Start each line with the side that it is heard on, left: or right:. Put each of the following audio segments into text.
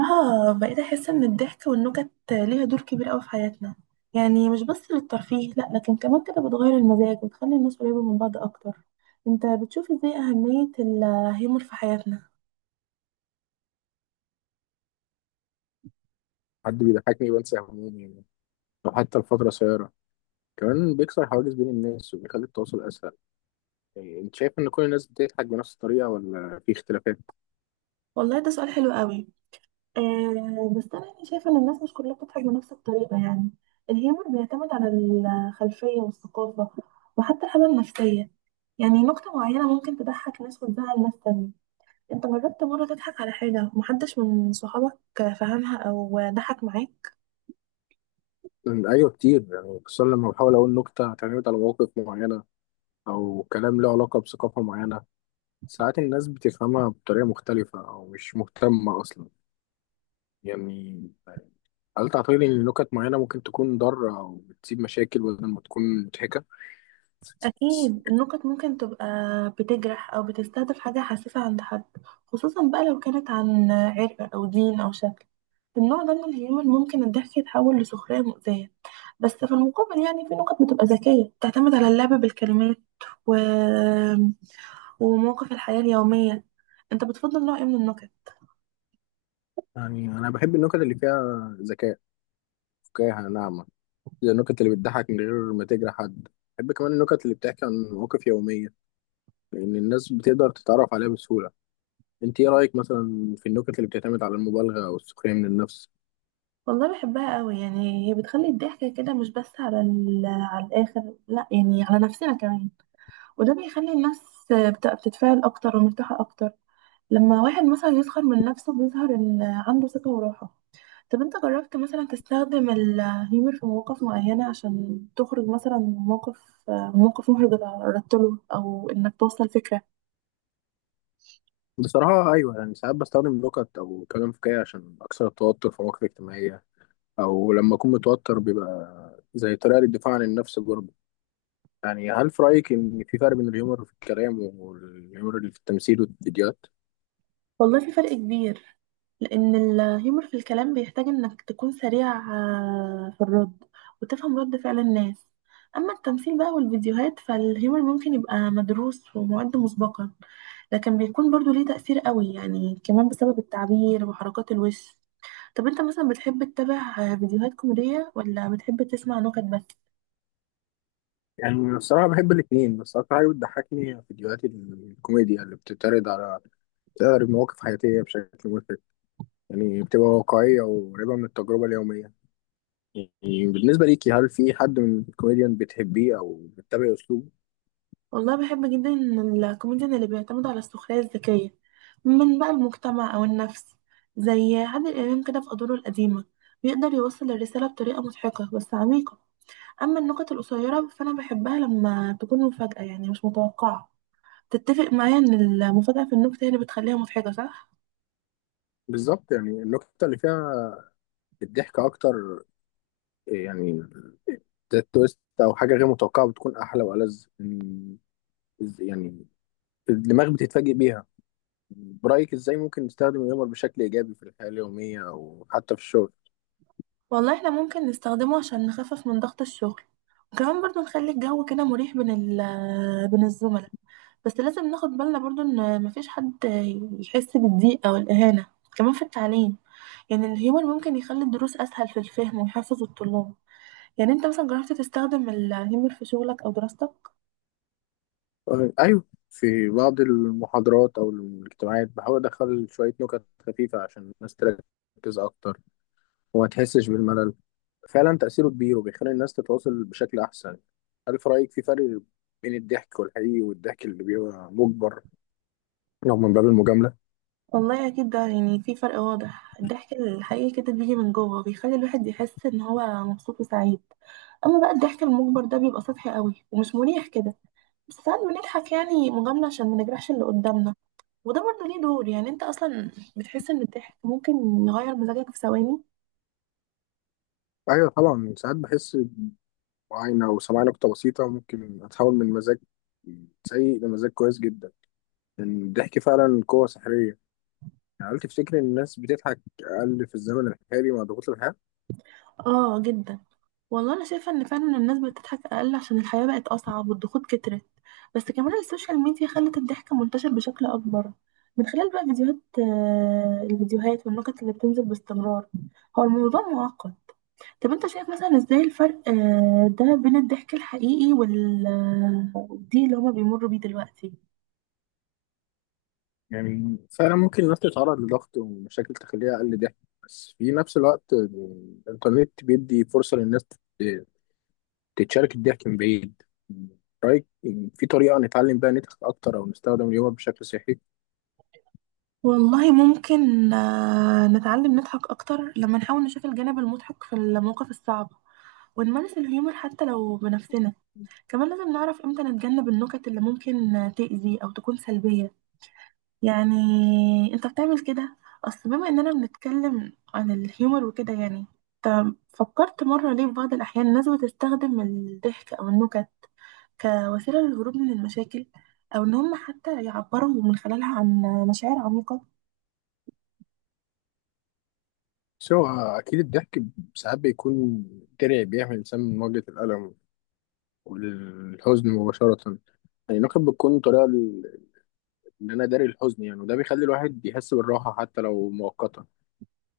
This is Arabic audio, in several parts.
right: اه، بقيت احس ان الضحك والنكت ليها دور كبير قوي في حياتنا. يعني مش بس للترفيه، لا، لكن كمان كده بتغير المزاج وتخلي الناس قريبة من بعض اكتر. انت بتشوف ازاي اهمية الهيومر في حياتنا؟
left: حد بيضحكني بنسى همومي يعني، أو حتى الفترة قصيرة. كمان بيكسر حواجز بين الناس وبيخلي التواصل أسهل. إيه، أنت شايف إن كل الناس بتضحك بنفس الطريقة ولا في اختلافات؟
right: والله ده سؤال حلو قوي. آه، بس انا يعني شايفة ان الناس مش كلها بتضحك بنفس الطريقة. يعني الهيومر بيعتمد على الخلفية والثقافة، وحتى الحالة النفسية. يعني نكتة معينة ممكن تضحك ناس وتزعل ناس تانية. انت جربت مرة تضحك على حاجة محدش من صحابك فهمها او ضحك معاك؟
left: أيوه كتير يعني، خصوصا لما بحاول أقول نكتة هتعتمد على مواقف معينة أو كلام له علاقة بثقافة معينة. ساعات الناس بتفهمها بطريقة مختلفة أو مش مهتمة أصلا يعني. هل تعتقد إن نكت معينة ممكن تكون ضارة أو بتسيب مشاكل بدل ما تكون مضحكة؟
right: اكيد النكت ممكن تبقى بتجرح او بتستهدف حاجة حساسة عند حد، خصوصا بقى لو كانت عن عرق او دين او شكل. النوع ده من الهيومر ممكن الضحك يتحول لسخرية مؤذية. بس في المقابل، يعني في نكت بتبقى ذكية بتعتمد على اللعب بالكلمات و... ومواقف الحياة اليومية. انت بتفضل نوع ايه من النكت؟
left: يعني أنا بحب النكت اللي فيها ذكاء، فكاهة ناعمة، النكت اللي بتضحك من غير ما تجرح حد. بحب كمان النكت اللي بتحكي عن مواقف يومية لأن الناس بتقدر تتعرف عليها بسهولة. انت ايه رأيك مثلا في النكت اللي بتعتمد على المبالغة أو السخرية من النفس؟
right: والله بحبها قوي. يعني هي بتخلي الضحك كده مش بس على على الاخر، لا، يعني على نفسنا كمان. وده بيخلي الناس بتتفاعل اكتر ومرتاحه اكتر. لما واحد مثلا يسخر من نفسه بيظهر ان عنده ثقه وراحه. طب انت جربت مثلا تستخدم الهيومر في مواقف معينه عشان تخرج مثلا من موقف محرج اتعرضت له، او انك توصل فكره؟
left: بصراحة أيوة، يعني ساعات بستخدم نكت أو كلام فكاهي عشان أكسر التوتر في مواقف اجتماعية، أو لما أكون متوتر بيبقى زي طريقة للدفاع عن النفس برضه. يعني هل في رأيك إن في فرق بين الهيومر في الكلام والهيومر اللي في التمثيل والفيديوهات؟
right: والله في فرق كبير، لأن الهيومر في الكلام بيحتاج إنك تكون سريع في الرد، وتفهم رد فعل الناس. أما التمثيل بقى والفيديوهات فالهيومر ممكن يبقى مدروس ومعد مسبقا، لكن بيكون برضو ليه تأثير قوي، يعني كمان بسبب التعبير وحركات الوش. طب أنت مثلا بتحب تتابع فيديوهات كوميدية، ولا بتحب تسمع نكت بس؟
left: يعني الصراحة بحب الاتنين، بس أكتر حاجة بتضحكني هي فيديوهات الكوميديا اللي بتتعرض على، بتعرض مواقف حياتية بشكل مضحك. يعني بتبقى واقعية وقريبة من التجربة اليومية. يعني بالنسبة ليكي هل في حد من الكوميديان بتحبيه أو بتتابعي أسلوبه؟
right: والله بحب جدا الكوميديان اللي بيعتمد على السخرية الذكية من بقى المجتمع أو النفس، زي عادل إمام كده في أدواره القديمة. بيقدر يوصل الرسالة بطريقة مضحكة بس عميقة. أما النكت القصيرة فأنا بحبها لما تكون مفاجأة، يعني مش متوقعة. تتفق معايا إن المفاجأة في النكتة هي اللي بتخليها مضحكة صح؟
left: بالظبط، يعني النقطة اللي فيها الضحك أكتر، يعني ده التويست أو حاجة غير متوقعة بتكون أحلى وألذ إن- يعني الدماغ بتتفاجئ بيها. برأيك إزاي ممكن نستخدم الهيومر بشكل إيجابي في الحياة اليومية أو حتى في الشغل؟
right: والله احنا ممكن نستخدمه عشان نخفف من ضغط الشغل، وكمان برضو نخلي الجو كده مريح بين ال آه، بين الزملاء. بس لازم ناخد بالنا برضو ان مفيش حد يحس بالضيق او الاهانة. كمان في التعليم، يعني الهيومر ممكن يخلي الدروس اسهل في الفهم ويحفز الطلاب. يعني انت مثلا جربت تستخدم الهيومر في شغلك او دراستك؟
left: ايوه، في بعض المحاضرات او الاجتماعات بحاول ادخل شويه نكت خفيفه عشان الناس تركز اكتر وما تحسش بالملل. فعلا تاثيره كبير وبيخلي الناس تتواصل بشكل احسن. هل في رايك في فرق بين الضحك والحقيقي والضحك اللي بيبقى مجبر لو من باب المجامله؟
right: والله اكيد ده يعني في فرق واضح. الضحك الحقيقي كده بيجي من جوه، بيخلي الواحد يحس ان هو مبسوط وسعيد. اما بقى الضحك المجبر ده بيبقى سطحي قوي ومش مريح كده. بس ساعات بنضحك يعني مجاملة عشان ما نجرحش اللي قدامنا. وده برضه ليه دور. يعني انت اصلا بتحس ان الضحك ممكن يغير مزاجك في ثواني؟
left: ايوه طبعا، ساعات بحس بعاينه او سمعت نكته بسيطه ممكن اتحول من مزاج سيء لمزاج كويس جدا، لان الضحك فعلا قوه سحريه. يعني هل تفتكر ان الناس بتضحك اقل في الزمن الحالي مع ضغوط الحياه؟
right: اه جدا. والله انا شايفة ان فعلا الناس بتضحك اقل عشان الحياة بقت اصعب والضغوط كترت. بس كمان السوشيال ميديا خلت الضحك منتشر بشكل اكبر، من خلال بقى فيديوهات الفيديوهات والنكت اللي بتنزل باستمرار. هو الموضوع معقد. طب انت شايف مثلا ازاي الفرق ده بين الضحك الحقيقي والضيق اللي هما بيمروا بيه دلوقتي؟
left: يعني فعلا ممكن الناس تتعرض لضغط ومشاكل تخليها أقل ضحك، بس في نفس الوقت الإنترنت بيدي فرصة للناس تت- تتشارك الضحك من بعيد. رأيك في طريقة نتعلم بيها نضحك أكتر أو نستخدم اليوم بشكل صحي؟
right: والله ممكن نتعلم نضحك أكتر لما نحاول نشوف الجانب المضحك في المواقف الصعبة، ونمارس الهيومر حتى لو بنفسنا. كمان لازم نعرف امتى نتجنب النكت اللي ممكن تأذي أو تكون سلبية. يعني انت بتعمل كده؟ أصل بما إننا بنتكلم عن الهيومر وكده، يعني انت فكرت مرة ليه في بعض الأحيان الناس بتستخدم الضحك أو النكت كوسيلة للهروب من المشاكل، أو إن هم حتى يعبروا من خلالها عن مشاعر عميقة؟
left: سواء أكيد الضحك ساعات بيكون درع بيحمي الإنسان من مواجهة الألم والحزن مباشرة. يعني النقد بتكون طريقة ل- إن أنا داري الحزن يعني، وده بيخلي الواحد يحس بالراحة حتى لو مؤقتا.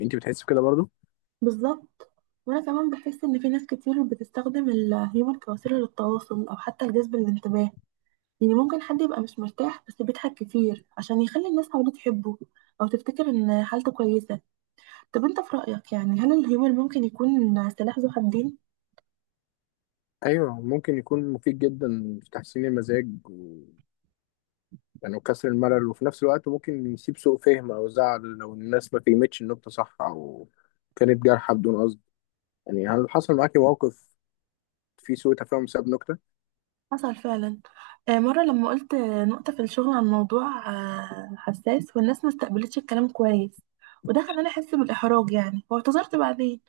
left: أنت بتحس بكده برضه؟
right: بالظبط. وانا كمان بحس ان في ناس كتير بتستخدم الهيومر كوسيله للتواصل او حتى لجذب الانتباه. يعني ممكن حد يبقى مش مرتاح بس بيضحك كتير عشان يخلي الناس حواليه تحبه، او تفتكر ان حالته كويسه. طب انت في رايك يعني هل الهيومر ممكن يكون سلاح ذو حدين؟
left: ايوه ممكن يكون مفيد جدا في تحسين المزاج و... يعني وكسر الملل، وفي نفس الوقت ممكن يسيب سوء فهم او زعل لو الناس ما فهمتش النقطه صح او كانت جارحه بدون قصد. يعني هل حصل معاكي موقف فيه سوء تفاهم بسبب نكته؟
right: حصل فعلا. مرة لما قلت نقطة في الشغل عن موضوع حساس والناس ما استقبلتش الكلام كويس، وده خلاني أحس بالإحراج، يعني واعتذرت بعدين.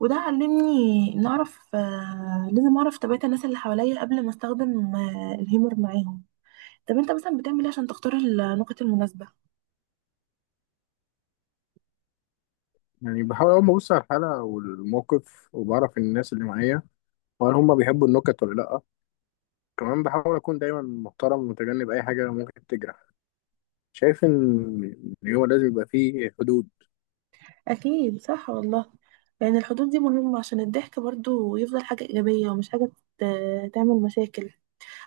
right: وده علمني إن أعرف آه، لازم أعرف طبيعة الناس اللي حواليا قبل ما أستخدم الهيمور معاهم. طب أنت مثلا بتعمل إيه عشان تختار النقط المناسبة؟
left: يعني بحاول اول ما ابص على الحاله والموقف وبعرف الناس اللي معايا وهل هم بيحبوا النكت ولا لا. كمان بحاول اكون دايما محترم ومتجنب اي حاجه ممكن تجرح. شايف ان إن هو لازم يبقى فيه حدود.
right: أكيد صح والله. لأن الحدود دي مهمة عشان الضحك برضو يفضل حاجة إيجابية ومش حاجة تعمل مشاكل.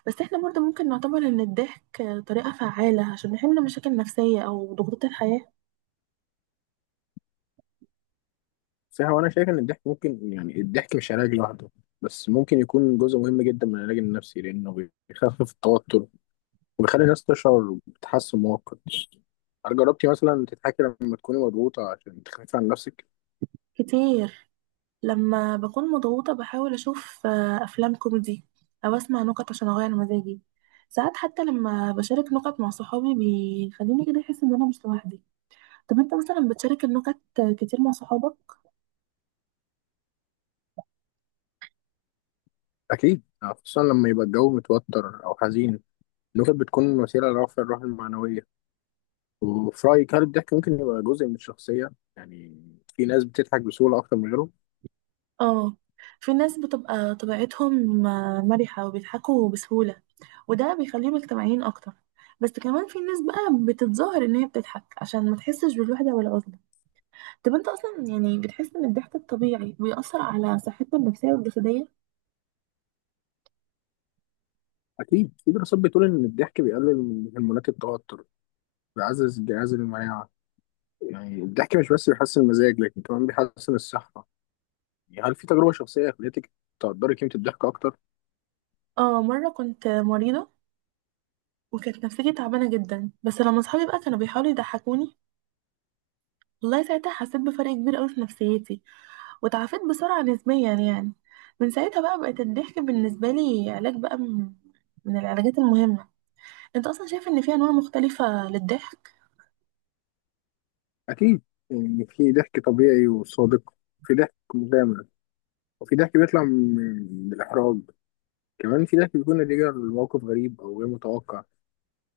right: بس احنا برضه ممكن نعتبر ان الضحك طريقة فعالة عشان نحل مشاكل نفسية او ضغوطات الحياة.
left: صح، هو انا شايف ان الضحك ممكن، يعني الضحك مش علاج لوحده، بس ممكن يكون جزء مهم جدا من العلاج النفسي لانه بيخفف التوتر وبيخلي الناس تشعر بتحسن مؤقت. هل جربتي مثلا تضحكي لما تكوني مضغوطة عشان تخففي عن نفسك؟
right: كتير. لما بكون مضغوطة بحاول اشوف افلام كوميدي، او اسمع نكت عشان اغير مزاجي. ساعات حتى لما بشارك نكت مع صحابي بيخليني كده احس ان انا مش لوحدي. طب انت مثلا بتشارك النكت كتير مع صحابك؟
left: أكيد، يعني خصوصا لما يبقى الجو متوتر أو حزين، النكت بتكون وسيلة لرفع الروح المعنوية. وفي رأيك هل الضحك ممكن يبقى جزء من الشخصية؟ يعني في ناس بتضحك بسهولة أكتر من غيرهم؟
right: اه، في ناس بتبقى طبيعتهم مرحة وبيضحكوا بسهولة، وده بيخليهم اجتماعيين اكتر. بس كمان في ناس بقى بتتظاهر ان هي بتضحك عشان ما تحسش بالوحدة والعزلة. طب انت اصلا يعني بتحس ان الضحك الطبيعي بيأثر على صحتنا النفسية والجسدية؟
left: أكيد، في دراسات بتقول إن الضحك بيقلل من هرمونات التوتر، بيعزز الجهاز المناعة. يعني الضحك مش بس بيحسن المزاج لكن كمان بيحسن الصحة. يعني هل في تجربة شخصية خلتك تقدري قيمة الضحك أكتر؟
right: اه، مرة كنت مريضة وكانت نفسيتي تعبانة جدا، بس لما صحابي بقى كانوا بيحاولوا يضحكوني والله ساعتها حسيت بفرق كبير قوي في نفسيتي، وتعافيت بسرعة نسبيا يعني. من ساعتها بقى بقت الضحك بالنسبة لي علاج بقى من من العلاجات المهمة. انت اصلا شايف ان في انواع مختلفة للضحك؟
left: أكيد، يعني في ضحك طبيعي وصادق، في ضحك مغامر، وفي ضحك بيطلع من من الإحراج. كمان في ضحك بيكون نتيجة لموقف غريب أو غير متوقع.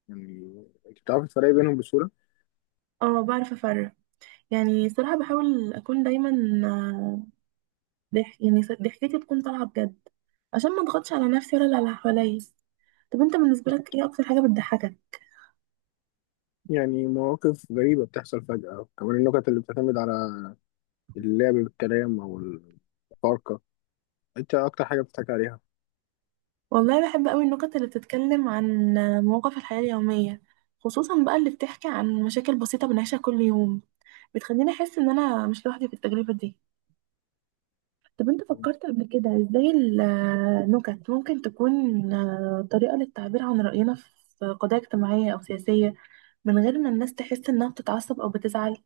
left: يعني أنت بتعرفي تفرقي بينهم بسهولة؟
right: اه، بعرف افرق. يعني صراحة بحاول أكون دايما آه، ضحكتي تكون طالعة بجد، عشان ما اضغطش على نفسي ولا على اللي حواليا. طب انت بالنسبة لك ايه أكتر حاجة بتضحكك؟
left: يعني مواقف غريبة بتحصل فجأة، كمان النكت اللي بتعتمد على اللعب بالكلام أو الفارقة. أنت أكتر حاجة بتضحك عليها؟
right: والله بحب أوي النكت اللي بتتكلم عن مواقف الحياة اليومية، خصوصا بقى اللي بتحكي عن مشاكل بسيطة بنعيشها كل يوم. بتخليني أحس إن أنا مش لوحدي في التجربة دي. طب انت فكرت قبل كده ازاي النكت ممكن تكون طريقة للتعبير عن رأينا في قضايا اجتماعية أو سياسية، من غير ما الناس تحس انها بتتعصب او بتزعل؟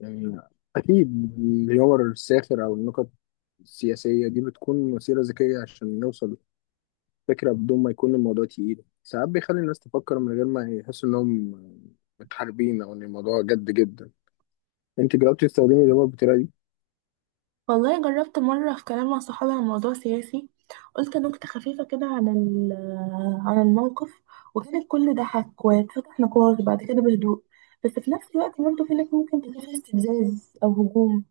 left: يعني أكيد الهيومر الساخر أو النكت السياسية دي بتكون وسيلة ذكية عشان نوصل فكرة بدون ما يكون الموضوع تقيل. ساعات بيخلي الناس تفكر من غير ما يحسوا إنهم متحاربين أو إن الموضوع جد جدا. أنت جربتي تستخدمي الهيومر بالطريقة دي؟
right: والله جربت مرة في كلام مع صحابي عن موضوع سياسي، قلت نكتة خفيفة كده عن عن الموقف، وكان الكل ضحك واتفتح نقاش بعد كده بهدوء. بس في نفس الوقت برضه في ناس ممكن تلاقي فيه استفزاز او هجوم.